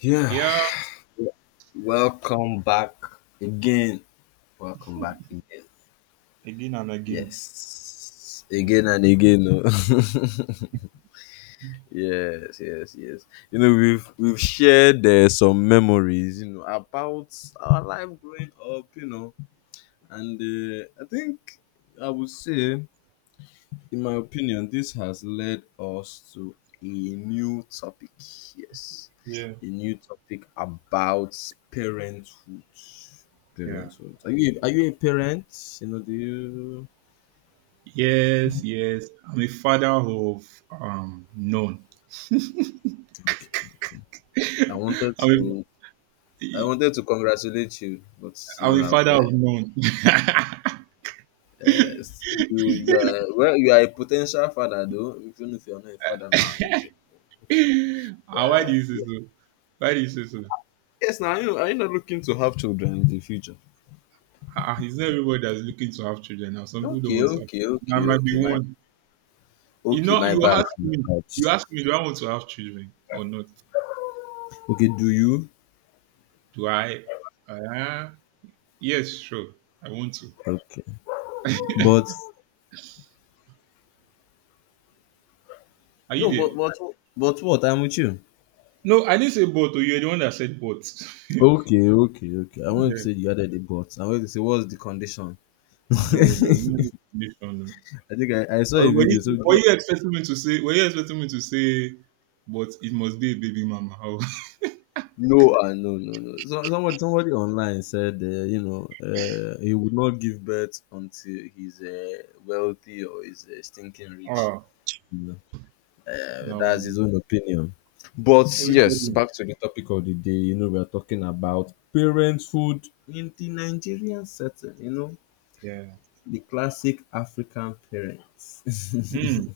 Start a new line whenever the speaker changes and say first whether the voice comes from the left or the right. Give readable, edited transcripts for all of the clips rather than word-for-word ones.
left: Yeah,
right: Yeah,
left: welcome back again. Welcome back again.
right: again and again.
left: Yes,
right: Yeah,
left: again and again. Oh. Yes, yes, yes. We've shared some memories about our life growing up. And I think I would say. In my opinion, this has led us to a new topic. Yes,
right: yeah,
left: a new topic about parenthood.
right: yeah.
left: Parenthood. Are you a parent? You know, do you?
right: Yes, yes. I'm a father of none.
left: I wanted
right: I'm
left: to I
right: a,
left: wanted to congratulate you, but you
right: I'm a
left: have
right: father of none.
left: uh, you are well, you are a potential father though. Even if you are not a father now,
right: Ah, why do you say
left: yeah.
right: so? Why do you say so?
left: Yes. Now you are you not looking to have children in the future?
right: It's not everybody that's looking to have children now. Some people don't
left: Okay,
right: want to have
left: okay,
right: children. I
left: okay,
right: might
left: okay.
right: be
left: My
right: one. You
left: Okay,
right: know,
left: my
right: you
left: bad,
right: ask
left: my
right: me.
left: bad.
right: You ask me, do I want to have children or not?
left: Okay, do you?
right: Do I? Ah, yes, sure. I want to.
left: Okay. But
right: Are you
left: no,
right: there?
left: but but but what? I'm with you.
right: No, I didn't say both. Oh, you're the one that said both.
left: Okay, okay, okay. I wanted to
right: Yeah.
left: say you added the but. I wanted to say what's the condition?
right: No, there was
left: I
right: no definition.
left: think I, I saw
right: Or
left: a
right: Were
left: video. So
right: you, were you expecting me to say? Were you expecting me to say? But it must be a baby mama.
left: no, no, no, no. So, somebody online said he would not give birth until he's wealthy or he's stinking
right: Oh,
left: rich.
right: ah,
left: That's
right: no.
left: his own opinion. But yes,
right: Everybody.
left: back to the topic of the day. You know, we are talking about parenthood in the Nigerian setting. You know,
right: Yeah.
left: the classic African parents.
right: Hmm.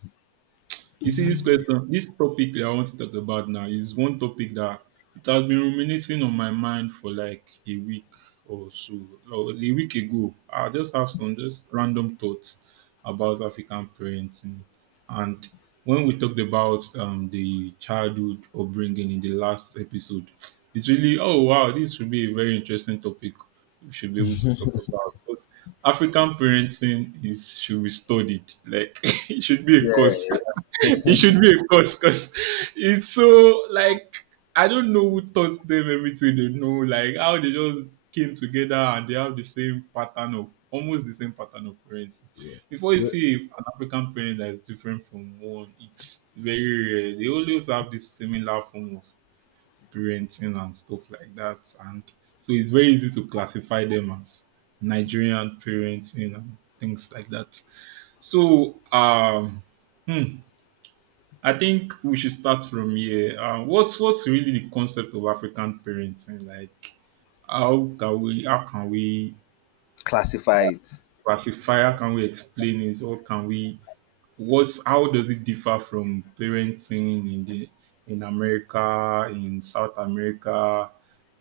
right: You see, this question, this topic that I want to talk about now is one topic that it has been ruminating on my mind for like a week or so, or a week ago. I just have some just random thoughts about African parenting, and when we talked about the childhood upbringing in the last episode, it's really oh wow, this should be a very interesting topic. We should be able to talk about because African parenting is should be studied. Like it should be a course
left: Yeah.
right: it should be a course because it's so like I don't know who taught them everything they know, like how they just came together and they have the same pattern of almost the same pattern of parenting. Before you
left: Yeah.
right: see an African parent that is different from one, it's very rare. They always have this similar form of parenting and stuff like that, and so it's very easy to classify them as Nigerian parenting and things like that. So. Hmm, I think we should start from here. What's really the concept of African parenting? Like, how can we
left: Classify it.
right: classify? How can we explain it? Or can we what's how does it differ from parenting in the in America, in South America,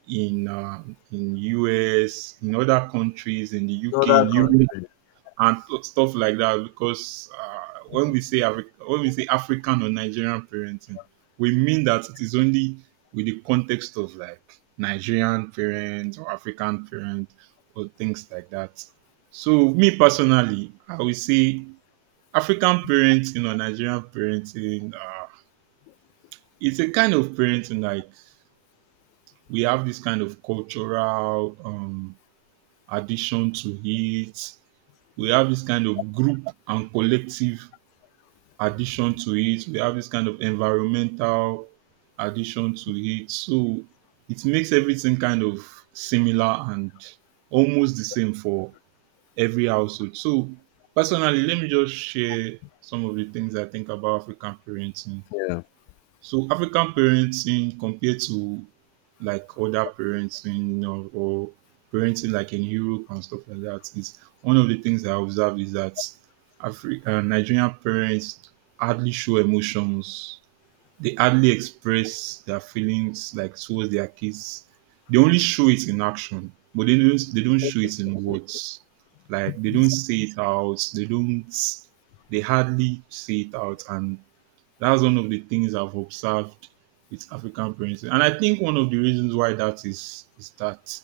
right: in uh, in US, in other countries, in the
left: In
right: UK,
left: other
right: in Europe?
left: countries.
right: Stuff like that because when we say when we say African or Nigerian parenting, we mean that it is only with the context of like Nigerian parents or African parents or things like that. So me personally, I would say African parenting or Nigerian parenting, it's a kind of parenting like we have this kind of cultural addition to it. We have this kind of group and collective addition to it. We have this kind of environmental addition to it. So it makes everything kind of similar and almost the same for every household. So personally, let me just share some of the things I think about African parenting.
left: Yeah.
right: So African parenting compared to like other parenting or parenting like in Europe and stuff like that is one of the things I observe is that Nigerian parents hardly show emotions. They hardly express their feelings like towards their kids. They only show it in action, but they don't show it in words. Like they don't say it out. They don't. They hardly say it out, and that's one of the things I've observed with African parents. And I think one of the reasons why that is that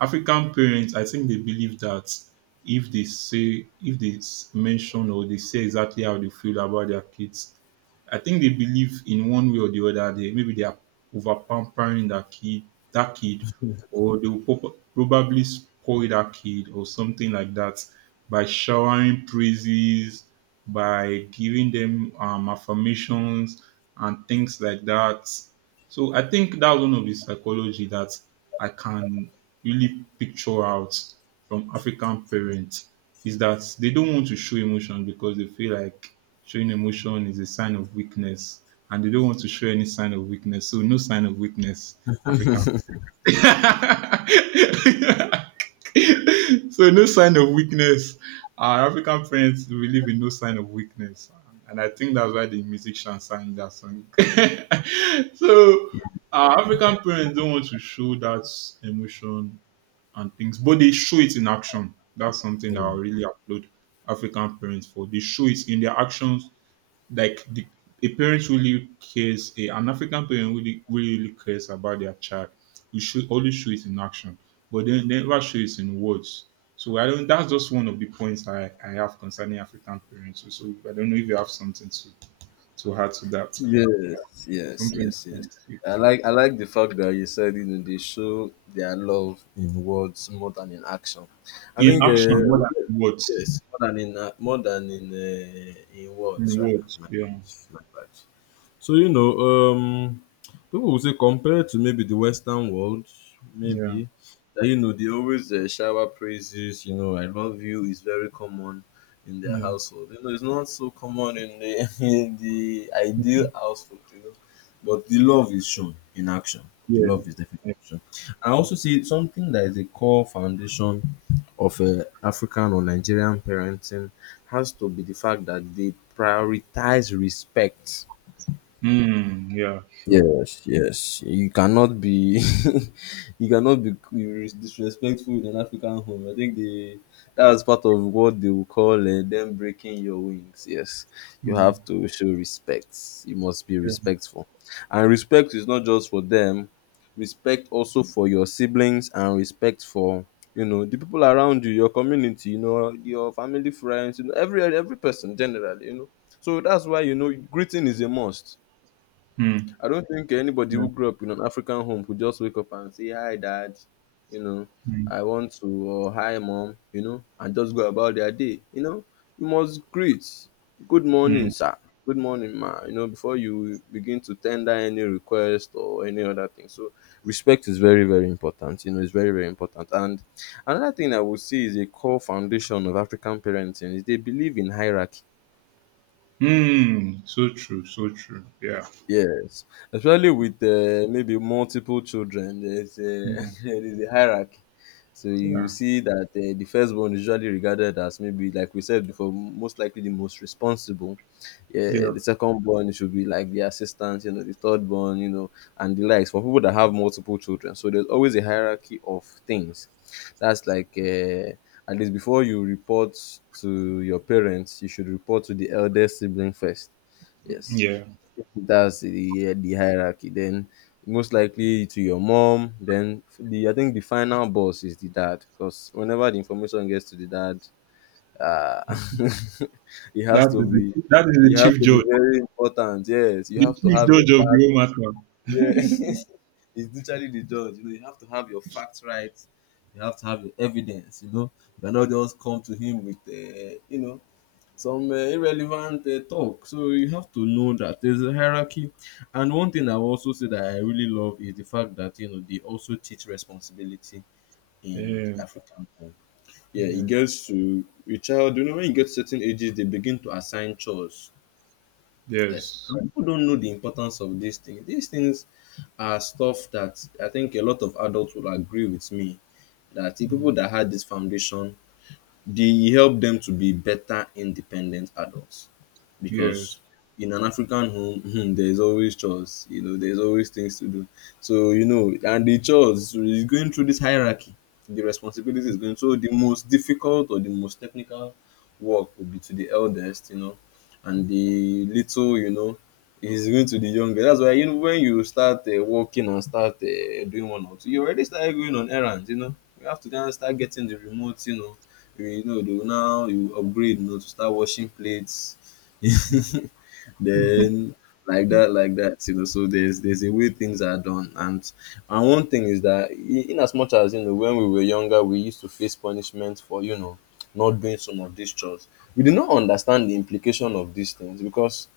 right: African parents, I think they believe that if they say, if they s- mention or they say exactly how they feel about their kids, I think they believe in one way or the other. They maybe they are over pampering that kid, that kid, or they will probably spoil that kid or something like that by showering praises, by giving them affirmations and things like that. So I think that's one of the psychology that I can really picture out from African parents is that they don't want to show emotion because they feel like showing emotion is a sign of weakness and they don't want to show any sign of weakness. So no sign of weakness, African so no sign of weakness. Our African parents believe in no sign of weakness, and I think that's why the musician sang that song. So our African parents don't want to show that emotion and things, but they show it in action. That's something that I
left: Yeah.
right: really applaud African parents for. They show it in their actions like the a parent really cares a, an african parent really really really cares about their child we should always show it in action but then never show it in words so I don't that's just one of the points i have concerning african parents so I don't know if you have something to add to that
left: Yes, yes,
right: something
left: yes, yes. I like the fact that you said you know they show their love in words more than in action. I
right: in
left: think
right: action more than
left: yes, more than in in
right: in
left: words rather.
right: words
left: My
right: yeah
left: bad, my bad. So, you know, um, people will say, compared to maybe the Western world,
right: yeah
left: maybe that you know they always shower praises. You know, I love you is very common in their
right: yeah
left: household. You know, it's not so common in the in the ideal household. You know, but the love is shown in action. The
right: yeah
left: love is definitely
right: yeah,
left: shown. I also see something that is a core foundation of African or Nigerian parenting has to be the fact that they prioritize respect.
right: mm, yeah sure
left: Yes, yes. You cannot be, you cannot be disrespectful in an African home. I think they, that's part of what they will call them breaking your wings. Yes, you
right: mm,
left: have to show respect. You must be
right: yeah.
left: respectful, and respect is not just for them. Respect also for your siblings, and respect for you know the people around you, your community, you know your family, friends, you know every person generally. You know, so that's why you know greeting is a must.
right: Mm,
left: I don't think anybody
right: yeah.
left: who grew up in an African home could just wake up and say, Hi, dad, you know,
right: Mm,
left: I want to, or Hi, mom, you know, and just go about their day. You know, you must greet. Good morning,
right: mm.
left: sir. Good morning, ma. You know, before you begin to tender any request or any other thing. So, respect is very, very important. You know, it's very, very important. And another thing I would see is a core foundation of African parenting is they believe in hierarchy.
right: Hmm. So true, so true. Yeah,
left: Yes, especially with maybe multiple children, there's a
right: yeah.
left: there's a hierarchy. So you
right: Yeah,
left: see that the firstborn is usually regarded as maybe, like we said before, most likely the most responsible. Yeah,
right: yeah,
left: the secondborn should be like the assistant, you know, the thirdborn, you know, and the likes for people that have multiple children. So there's always a hierarchy of things. That's like at least before you report to your parents, you should report to the eldest sibling first. Yes,
right: yeah.
left: that's the hierarchy. Then most likely to your mom. Then the, I think the final boss is the dad, because whenever the information gets to the dad, uh, it has to be
right: That is
left: it has to be very important. Yes, you
right: the
left: have to
right: chief
left: have your
right: judge of the
left: fact.
right: whole
left: Yeah,
right: matter.
left: it's literally the judge. You know, you have to have your facts right. You have to have your evidence. You know, you cannot just come to him with you know some irrelevant talk. So you have to know that there's a hierarchy. And one thing I've also said that I really love is the fact that you know they also teach responsibility in the
right: Yeah,
left: African home. Yeah, it
right: yeah.
left: gets to your child. You know, when you get certain ages, they begin to assign chores. Yes,
right: Yes.
left: and people don't know the importance of these things. These things are stuff that I think a lot of adults will agree with me, that the
right: Mm.
left: people that had this foundation, they help them to be better independent adults,
right: Yes.
left: because in an African home, there's always chores, you know, there's always things to do. So, you know, and the chores is going through this hierarchy, the responsibility is going. So, the most difficult or the most technical work will be to the eldest, you know, and the little, you know, is going to the younger. That's why, you know, when you start working and start doing one or two, you already start going on errands, you know, you have to kind of start getting the remote, you know, you know, though, now you upgrade, you know, to start washing plates. Then like that, you know. So there's a way things are done, and one thing is that in as much as you know, when we were younger, we used to face punishment for you know not doing some of these chores. We did not understand the implication of these things because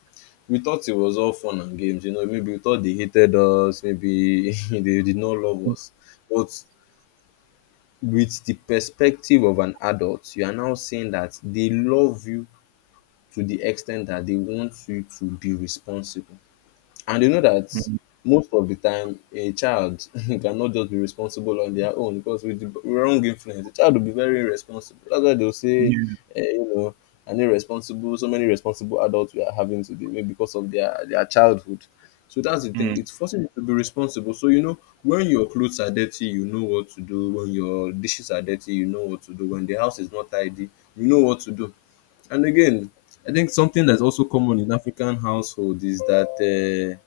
left: we thought it was all fun and games. You know, maybe we thought they hated us, maybe they did not love us, but with the perspective of an adult, you are now saying that they love you to the extent that they want you to be responsible. And you know that
right: Mm.
left: most of the time, a child cannot just be responsible on their own, because with the wrong influence, the child will be very irresponsible. That's why they'll say,
right: Yes.
left: you know, an irresponsible, so many responsible adults we are having today, maybe because of their childhood. So that's the
right: Mm.
left: thing. It's forcing you to be responsible. So, you know, when your clothes are dirty, you know what to do. When your dishes are dirty, you know what to do. When the house is not tidy, you know what to do. And again, I think something that's also common in African household is that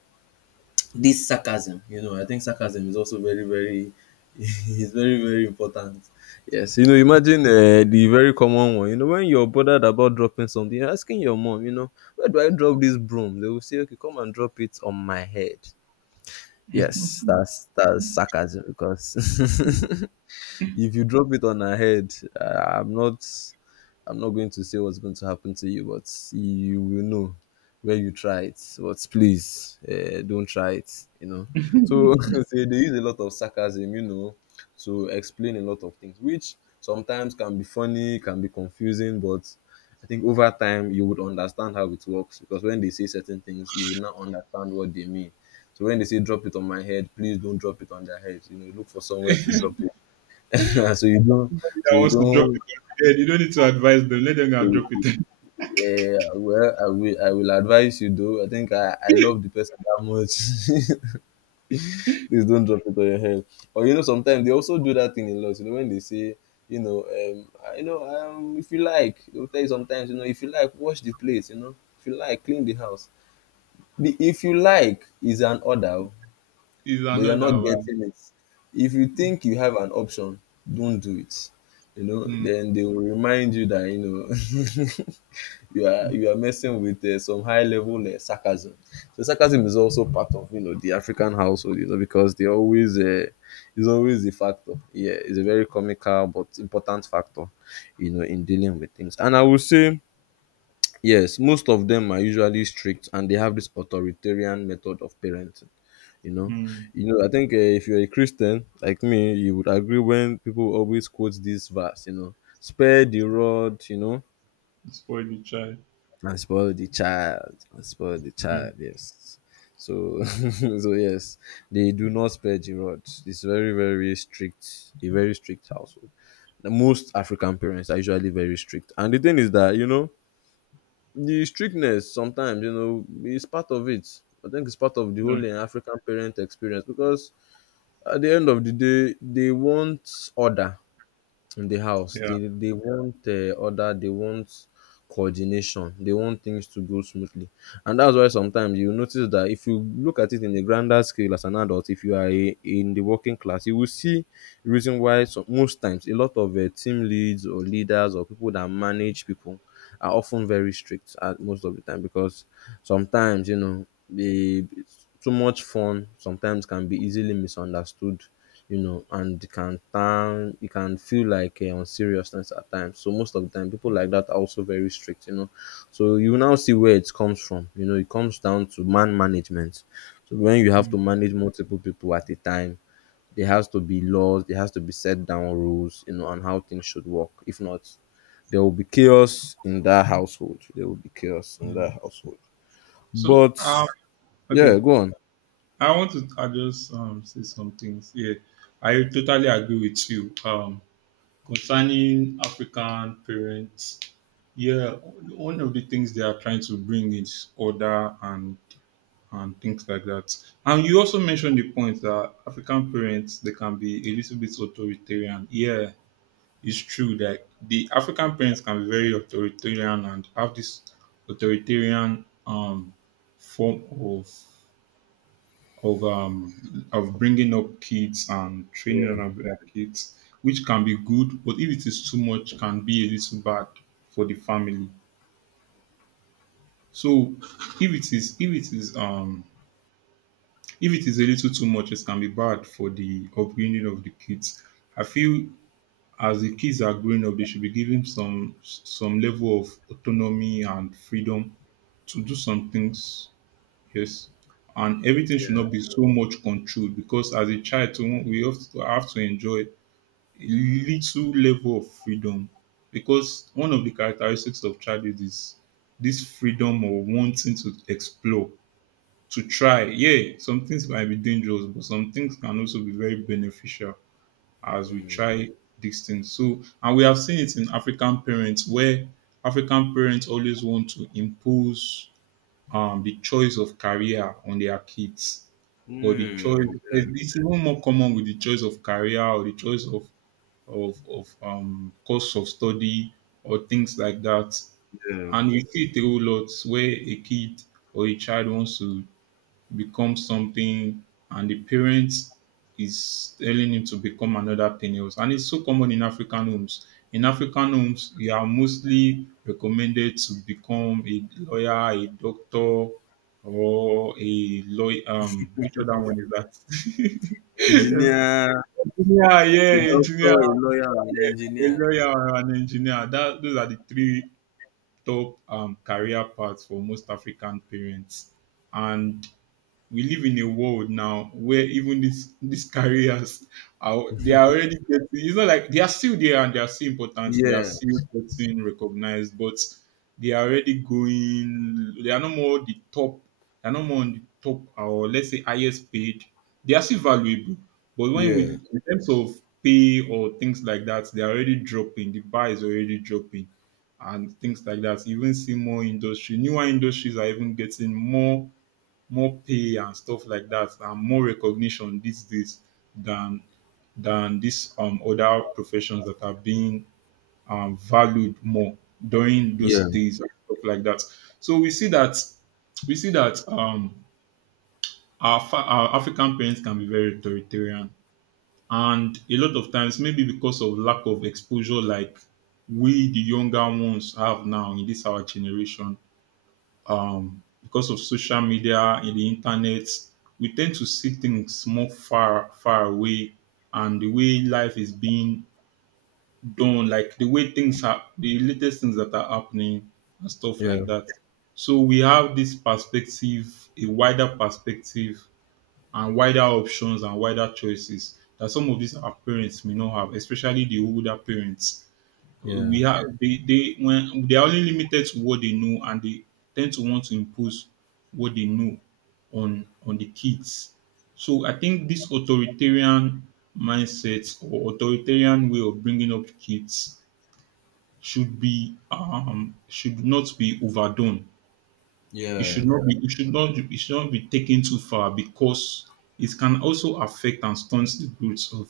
left: this sarcasm, you know, I think sarcasm is also very very is very very important. Yes, you know, imagine the very common one. You know, when you're bothered about dropping something, you're asking your mom, you know, where do I drop this broom? They will say, okay, come and drop it on my head. Yes, that's sarcasm because if you drop it on her head, uh, I'm not I'm not going to say what's going to happen to you, but you will know when you try it. But please, don't try it. You know. So they use a lot of sarcasm, you know, to explain a lot of things, which sometimes can be funny, can be confusing, but I think over time you would understand how it works, because when they say certain things, you would not understand what they mean. So when they say drop it on my head, please don't drop it on their head. You know, look for somewhere to drop it. so you don't
right: Somebody
left: so
right: that
left: you
right: wants to drop
left: don't
right: it on the head, you don't need to advise them. Let them go and drop it.
left: yeah, well I will advise you though. I think I love the person that much. Please don't drop it on your head. Or you know, sometimes they also do that thing a lot, you know, when they say, you know, if you like, they'll tell you sometimes, you know, if you like, wash the place, you know. If you like, clean the house. The if you like is an order,
right: Is
left: but you're not
right: another one.
left: getting it. If you think you have an option, don't do it. You know,
right: Mm.
left: then they will remind you that, you know you are messing with some high level sarcasm. So sarcasm is also part of you know the African household, you know, because they always is always a factor. Yeah, it's a very comical but important factor, you know, in dealing with things. And I would say yes, most of them are usually strict and they have this authoritarian method of parenting. You know,
right: Mm.
left: you know. I think if you're a Christian like me, you would agree when people always quote this verse. You know, spare the rod. You know,
right: Spoil the child.
left: and spoil the child and spoil the
right: Mm.
left: child, yes. So so yes, they do not spare the rod. It's very, very strict, a very strict household. The most African parents are usually very strict, and the thing is that you know the strictness sometimes, you know, is part of it. I think it's part of the
right: Yeah.
left: whole African parent experience, because at the end of the day they want order in the house.
right: Yeah.
left: They want order. They want coordination. They want things to go smoothly, and that's why sometimes you notice that if you look at it in a grander scale as an adult, if you are a, in the working class, you will see reason why some, most times a lot of team leads or leaders or people that manage people are often very strict at most of the time, because sometimes you know the too much fun sometimes can be easily misunderstood, you know, and it can turn, it can feel like unseriousness at times. So most of the time, people like that are also very strict, you know. So you now see where it comes from. You know, it comes down to man management. So when you have to
right: Mm.
left: manage multiple people at a time, there has to be laws, there has to be set down rules, you know, on how things should work. If not, there will be chaos in that household. There will be chaos in
right: Mm.
left: that household.
right: So
left: But yeah,
right: okay.
left: go on.
right: I want to I just say some things. Yeah, I totally agree with you concerning African parents. Yeah, one of the things they are trying to bring is order and things like that. And you also mentioned the point that African parents they can be a little bit authoritarian. Yeah, it's true that the African parents can be very authoritarian and have this authoritarian form of bringing up kids and training them
left: Yeah.
right: up their kids, which can be good, but if it is too much, can be a little bad for the family. So if it is if it is um if it is a little too much, it can be bad for the upbringing of the kids. I feel as the kids are growing up, they should be given some level of autonomy and freedom to do some things. Yes. And everything should not be so much controlled because as a child, too, have to enjoy a little level of freedom because one of the characteristics of childhood is this freedom of wanting to explore, to try. Yeah, some things might be dangerous, but some things can also be very beneficial as we try these things. So, and we have seen it in African parents where African parents always want to impose the choice of career on their kids or the
left: Hmm,
right: choice
left: yeah,
right: it's even more common with the choice of career or the choice of course of study or things like that
left: yeah.
right: and we see it a whole lot where a kid or a child wants to become something and the parent is telling him to become another thing else. And it's so common in African homes. In African homes, you are mostly recommended to become a lawyer, a doctor, or a lawyer. Which other one is that?
left: Engineer.
right: Engineer,
left: A
right: yeah,
left: doctor,
right: engineer,
left: a lawyer, an
right: yeah, a
left: engineer.
right: lawyer or an engineer. That those are the three top career paths for most African parents. And we live in a world now where even these careers are they are already getting it's not like they are still there and they are still important they are
left: Yeah,
right: still getting recognized but they are already going they are no more the top they are no more on the top or let's say highest paid they are still valuable but when
left: yeah,
right: we in terms of pay or things like that they are already dropping the bar is already dropping and things like that you even see more industry newer industries are even getting more more pay and stuff like that and more recognition these days than than these other professions that are being valued more during those
left: yeah,
right: days and stuff like that. So we see that our, fa- our African parents can be very authoritarian, and a lot of times maybe because of lack of exposure, like we the younger ones have now in this our generation because of social media in the internet, we tend to see things more far far away, and the way life is being done, like the way things are, the latest things that are happening and stuff
left: yeah,
right: like that. So we have this perspective, a wider perspective, and wider options and wider choices that some of these our parents may not have, especially the older parents
left: yeah.
right: we have they when they are only limited to what they know, and they tend to want to impose what they know on the kids. So I think this authoritarian mindset or authoritarian way of bringing up kids should be should not be overdone. it
left: Yeah,
right: should not be it should not it should not be taken too far, because it can also affect and stunt the growth of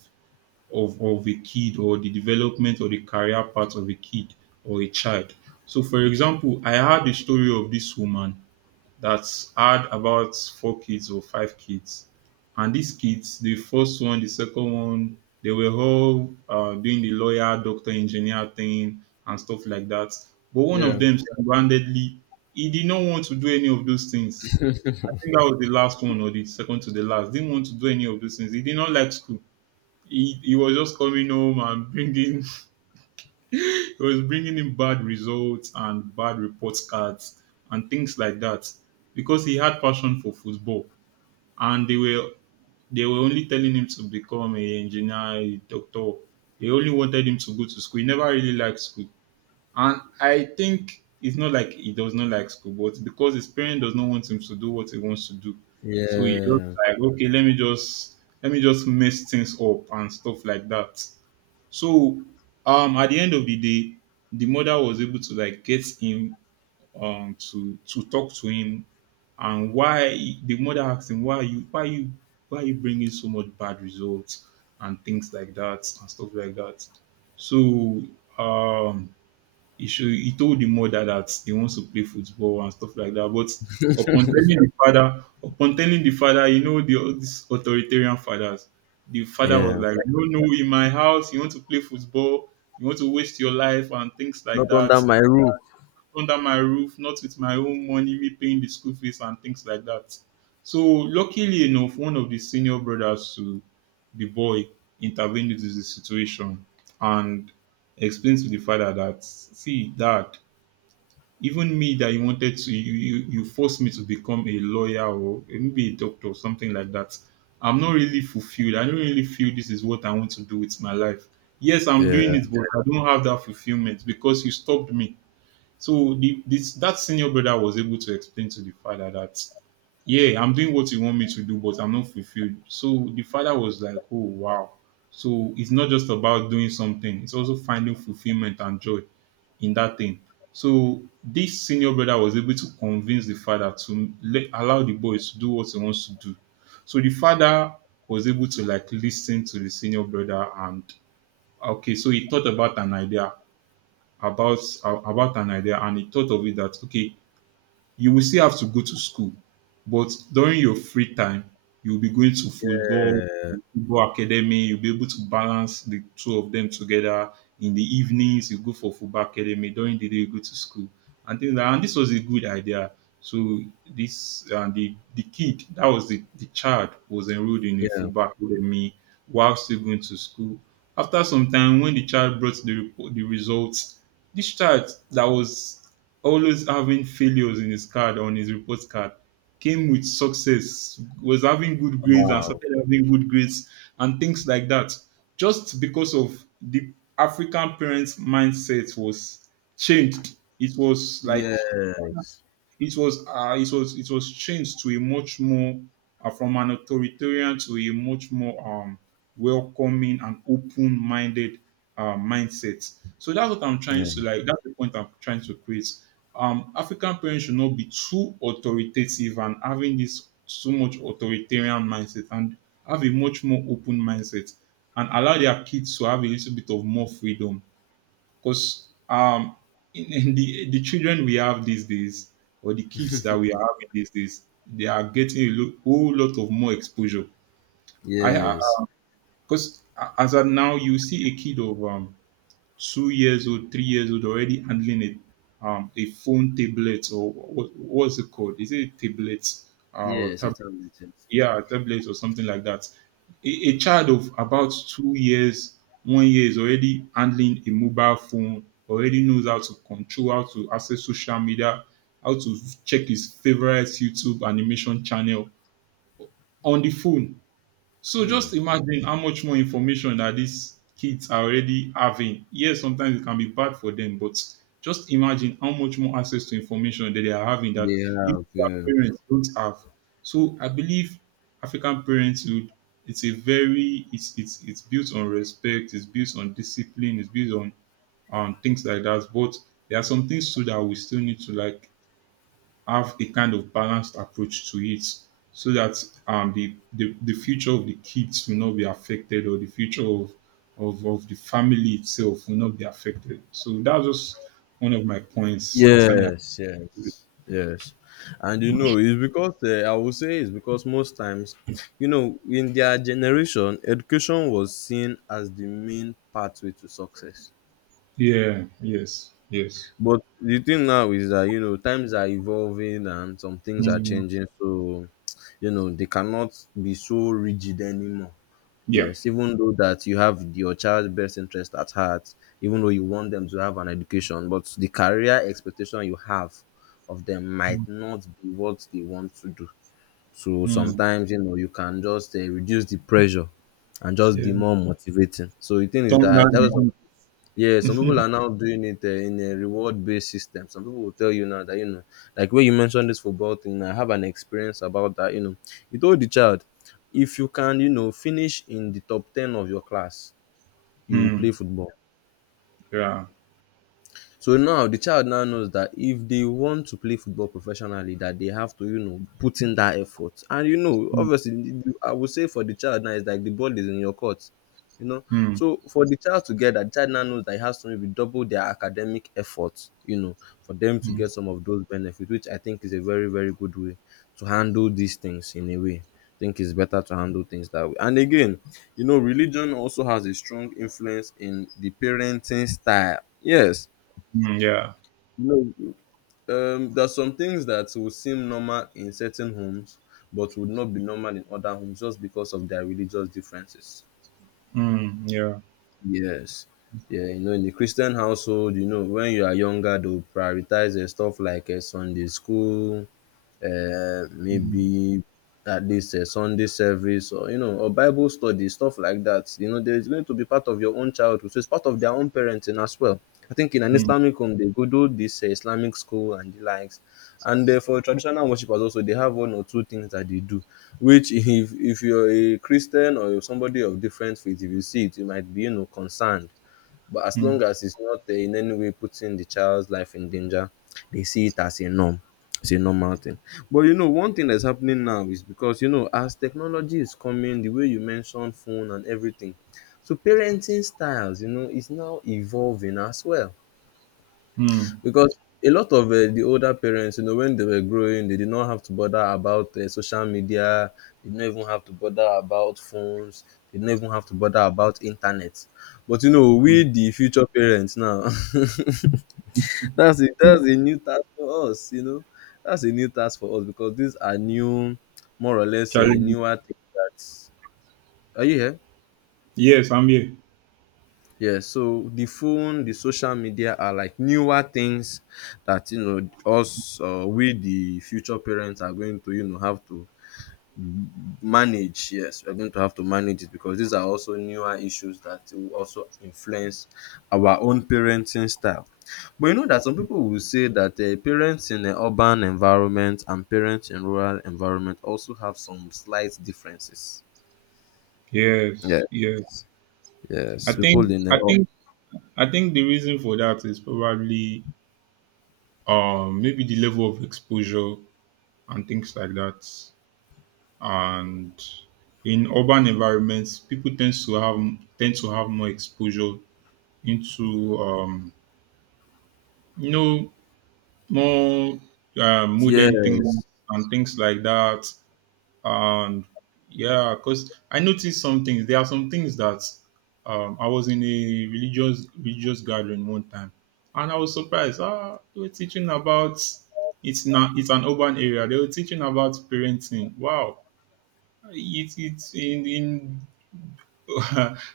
right: a kid, or the development or the career path of a kid or a child. So, for example, I had a story of this woman that had about four kids or five kids. And these kids, the first one, the second one, they were all doing the lawyer, doctor, engineer thing and stuff like that. But one of
left: yeah,
right: them, single-handedly, he did not want to do any of those things. I think that was the last one or the second to the last. Didn't want to do any of those things. He did not like school. He was just coming home and bringing he was bringing in bad results and bad report cards and things like that, because he had passion for football. And they were only telling him to become a engineer, a doctor. They only wanted him to go to school. He never really liked school. And I think it's not like he does not like school, but because his parent does not want him to do what he wants to do. So he just
left: yeah,
right: like, okay, let me just mess things up and stuff like that. So at the end of the day, the mother was able to like get him, to talk to him. And why, the mother asked him, why are you bringing so much bad results and things like that and stuff like that. So um he should he told the mother that he wants to play football and stuff like that. But upon telling the father, you know, the all these authoritarian fathers, the father was
left: yeah.
right: like, "No, no, in my house, you want to play football, you want to waste your life and things
left: Not
right: like that.
left: under my roof.
right: Under my roof, not with my own money, me paying the school fees and things like that." So luckily enough, one of the senior brothers to the boy intervened into the situation and explained to the father that, "See, dad, even me that you wanted to you you you forced me to become a lawyer or maybe a doctor or something like that. I'm not really fulfilled. I don't really feel this is what I want to do with my life. Yes, I'm
left: Yeah.
right: doing it, but I don't have that fulfillment because you stopped me." So this that senior brother was able to explain to the father that, "Yeah, I'm doing what you want me to do, but I'm not fulfilled." So the father was like, "Oh wow. So it's not just about doing something, it's also finding fulfillment and joy in that thing." So this senior brother was able to convince the father to allow the boy to do what he wants to do. So the father was able to like listen to the senior brother and okay, so he thought about an idea about and he thought of it that, okay, you will still have to go to school, but during your free time, you'll be going to football,
left: Yeah.
right: football academy. You'll be able to balance the two of them together. In the evenings, you go for football academy. During the day, you go to school and things. Like, and this was a good idea. So this the kid that was the child was enrolled in a
left: Yeah.
right: football academy while still going to school. After some time, when the child brought the report, the results, this child that was always having failures in his card on his report card came with success, was having good grades and
left: Wow.
right: started having good grades and things like that, just because of the African parents' mindset was changed. It was like
left: Yes.
right: it was changed to a much more from an authoritarian to a much more welcoming and open-minded mindset. So that's what I'm trying
left: Yeah.
right: to like. That's the point I'm trying to create. African parents should not be too authoritative and having this so much authoritarian mindset, and have a much more open mindset and allow their kids to have a little bit of more freedom, because in, the children we have these days, or the kids that we are having these days, they are getting whole lot of more exposure. I,
left: Yes.
right: because as of now, you see a kid of 2 years old, 3 years old, already handling it. A phone, tablet, or what, what's it called? Is it a tablet or
left: Yes.
right: tablet?
left: It's amazing.
right: Yeah, tablets or something like that. A child of about 2 years, one year, is already handling a mobile phone, already knows how to control, how to access social media, how to check his favorite YouTube animation channel on the phone. So
left: Hmm.
right: just imagine how much more information that these kids are already having. Yes, sometimes it can be bad for them, but just imagine how much more access to information that they are having that
left: They
right: if
left: have,
right: their
left: yeah.
right: parents don't have. So I believe African parenthood, it's a very it's built on respect, it's built on discipline, it's built on things like that. But there are some things too that we still need to like have a kind of balanced approach to it, so that the future of the kids will not be affected, or the future of, of the family itself will not be affected. So that's just one of my points concerning.
left: Yes, yes, yes. And you know, it's because I would say it's because most times, you know, in their generation, education was seen as the main pathway to success.
right: Yeah, yes, yes.
left: But the thing now is that, you know, times are evolving and some things are
right: Mm,
left: changing. So, you know, they cannot be so rigid anymore.
right: yeah.
left: Yes, even though that you have your child's best interest at heart, even though you want them to have an education, but the career expectation you have of them might not be what they want to do. So
right: Mm,
left: sometimes you know you can just reduce the pressure and just be
right: yeah.
left: more motivating. So the thing is
right: Turn
left: that that was
right: down
left: yeah,
right: the
left: some
right: heat.
left: people are now doing it in a reward-based system. Some people will tell you now that you know, like when you mentioned this football thing, I have an experience about that. You know, you told the child, if you can, you know, finish in the top ten of your class, you will play
right: Mm,
left: football.
right: yeah.
left: So now the child now knows that if they want to play football professionally, that they have to, you know, put in that effort, and you know
right: Mm,
left: obviously I would say for the child now it's like the ball is in your court, you know, so for the child to get that, the child now knows that it has to maybe double their academic effort, you know, for them to
right: mm,
left: get some of those benefits, which I think is a very, very good way to handle these things. In a way I think it's better to handle things that way. And again, you know, religion also has a strong influence in the parenting style, yes.
right: mm, yeah.
left: No, there are some things that will seem normal in certain homes, but would not be normal in other homes just because of their religious differences.
right: Mm, yeah.
left: Yes. Yeah, you know, in the Christian household, you know, when you are younger, they'll prioritize stuff like Sunday school,
right: Mm,
left: maybe at least a Sunday service or you know, or Bible study, stuff like that. You know, there's going to be part of your own childhood. So it's part of their own parenting as well. I think in an
right: mm,
left: Islamic home they go do this Islamic school and the likes. And for traditional worshippers also they have one or two things that they do. Which if you're a Christian or you're somebody of different faith, if you see it, you might be you know concerned. But as
right: mm,
left: long as it's not in any way putting the child's life in danger, they see it as a norm. It's a normal thing. But you know, one thing that's happening now is because you know, as technology is coming, the way you mentioned phone and everything, so parenting styles, you know, is now evolving as well.
right: mm,
left: Because a lot of, the older parents, you know, when they were growing, they did not have to bother about, social media, they did not even have to bother about phones, they did not even have to bother about internet. But, you know, we
right: mm.
left: the future parents now, that's a new task for us, you know. That's a new task for us because these are new, more or less,
right: Charlie,
left: newer things that Are you here?
right: yes, I'm here.
left: Yeah, so the phone, the social media are like newer things that you know us we the future parents are going to you know have to manage. Yes, we're going to have to manage it because these are also newer issues that will also influence our own parenting style. But you know that some people will say that parents in an urban environment and parents in rural environment also have some slight differences. Yeah.
right: Yes, yes. I
left: Yes,
right: think
left: people in
right: I
left: the
right: think I think the reason for that is probably maybe the level of exposure and things like that. And in urban environments, people tend to have more exposure into you know, more modern things
left: yes,
right: and things like that. And yeah, because I noticed some things. There are some things that, I was in a religious gathering one time, and I was surprised. Ah, they were teaching about, it's not, it's an urban area. They were teaching about parenting. Wow, it it's in in.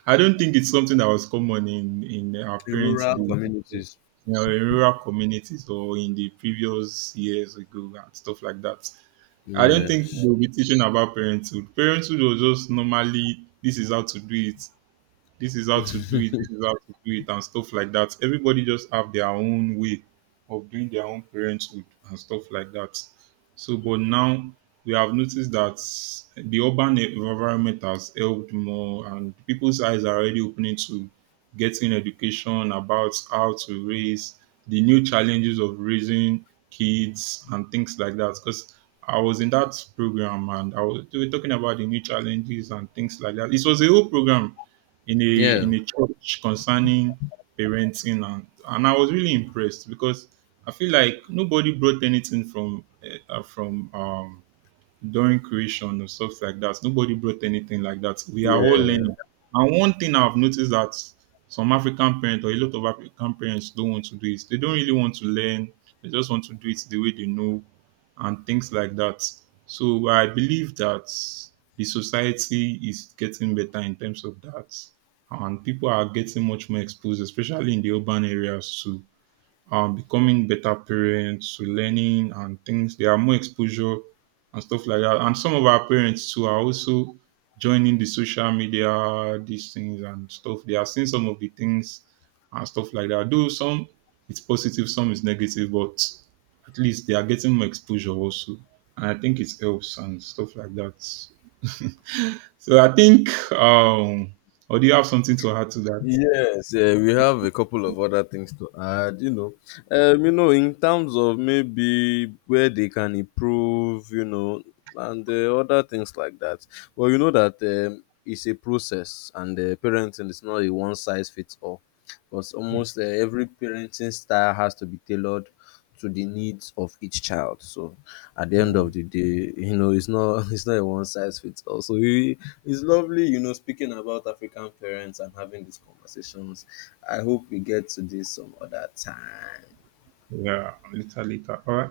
right: I don't think it's something that was common in our
left: in
right: parents'
left: rural
right: day, you
left: communities.
right: know, in rural communities or in the previous years ago and stuff like that. I don't think
left: Yes.
right: they'll be teaching about parenthood. Parenthood was just normally, this is how to do it, this is how to do it this is how to do it and stuff like that. Everybody just have their own way of doing their own parenthood and stuff like that. So but now we have noticed that the urban environment has helped more, and people's eyes are already opening to getting education about how to raise, the new challenges of raising kids and things like that. Because I was in that program, and I was, they were talking about the new challenges and things like that. It was a whole program in a,
left: Yeah.
right: in a church concerning parenting. And I was really impressed, because I feel like nobody brought anything from during creation or stuff like that. Nobody brought anything like that. We
left: Yeah.
right: are all learning. And one thing I've noticed that some African parents or a lot of African parents don't want to do, is they don't really want to learn. They just want to do it the way they know and things like that. So I believe that the society is getting better in terms of that. And people are getting much more exposed, especially in the urban areas, to becoming better parents, to learning and things. There are more exposure and stuff like that. And some of our parents too are also joining the social media, these things and stuff. They are seeing some of the things and stuff like that. Though some it's positive, some is negative, but at least they are getting more exposure also. And I think it helps and stuff like that. So I think or do you have something to add to that?
left: Yes, yeah, we have a couple of other things to add, you know. You know, in terms of maybe where they can improve, you know, and other things like that. Well, you know that it's a process, and parenting is not a one size fits all, because almost every parenting style has to be tailored to the needs of each child. So at the end of
right: Um,
left: the day, you know, it's not it's not a one size fits all. So it- it's lovely, you know, speaking about African parents and having these conversations. I hope we get to this some other time.
right: yeah, later, later. All right.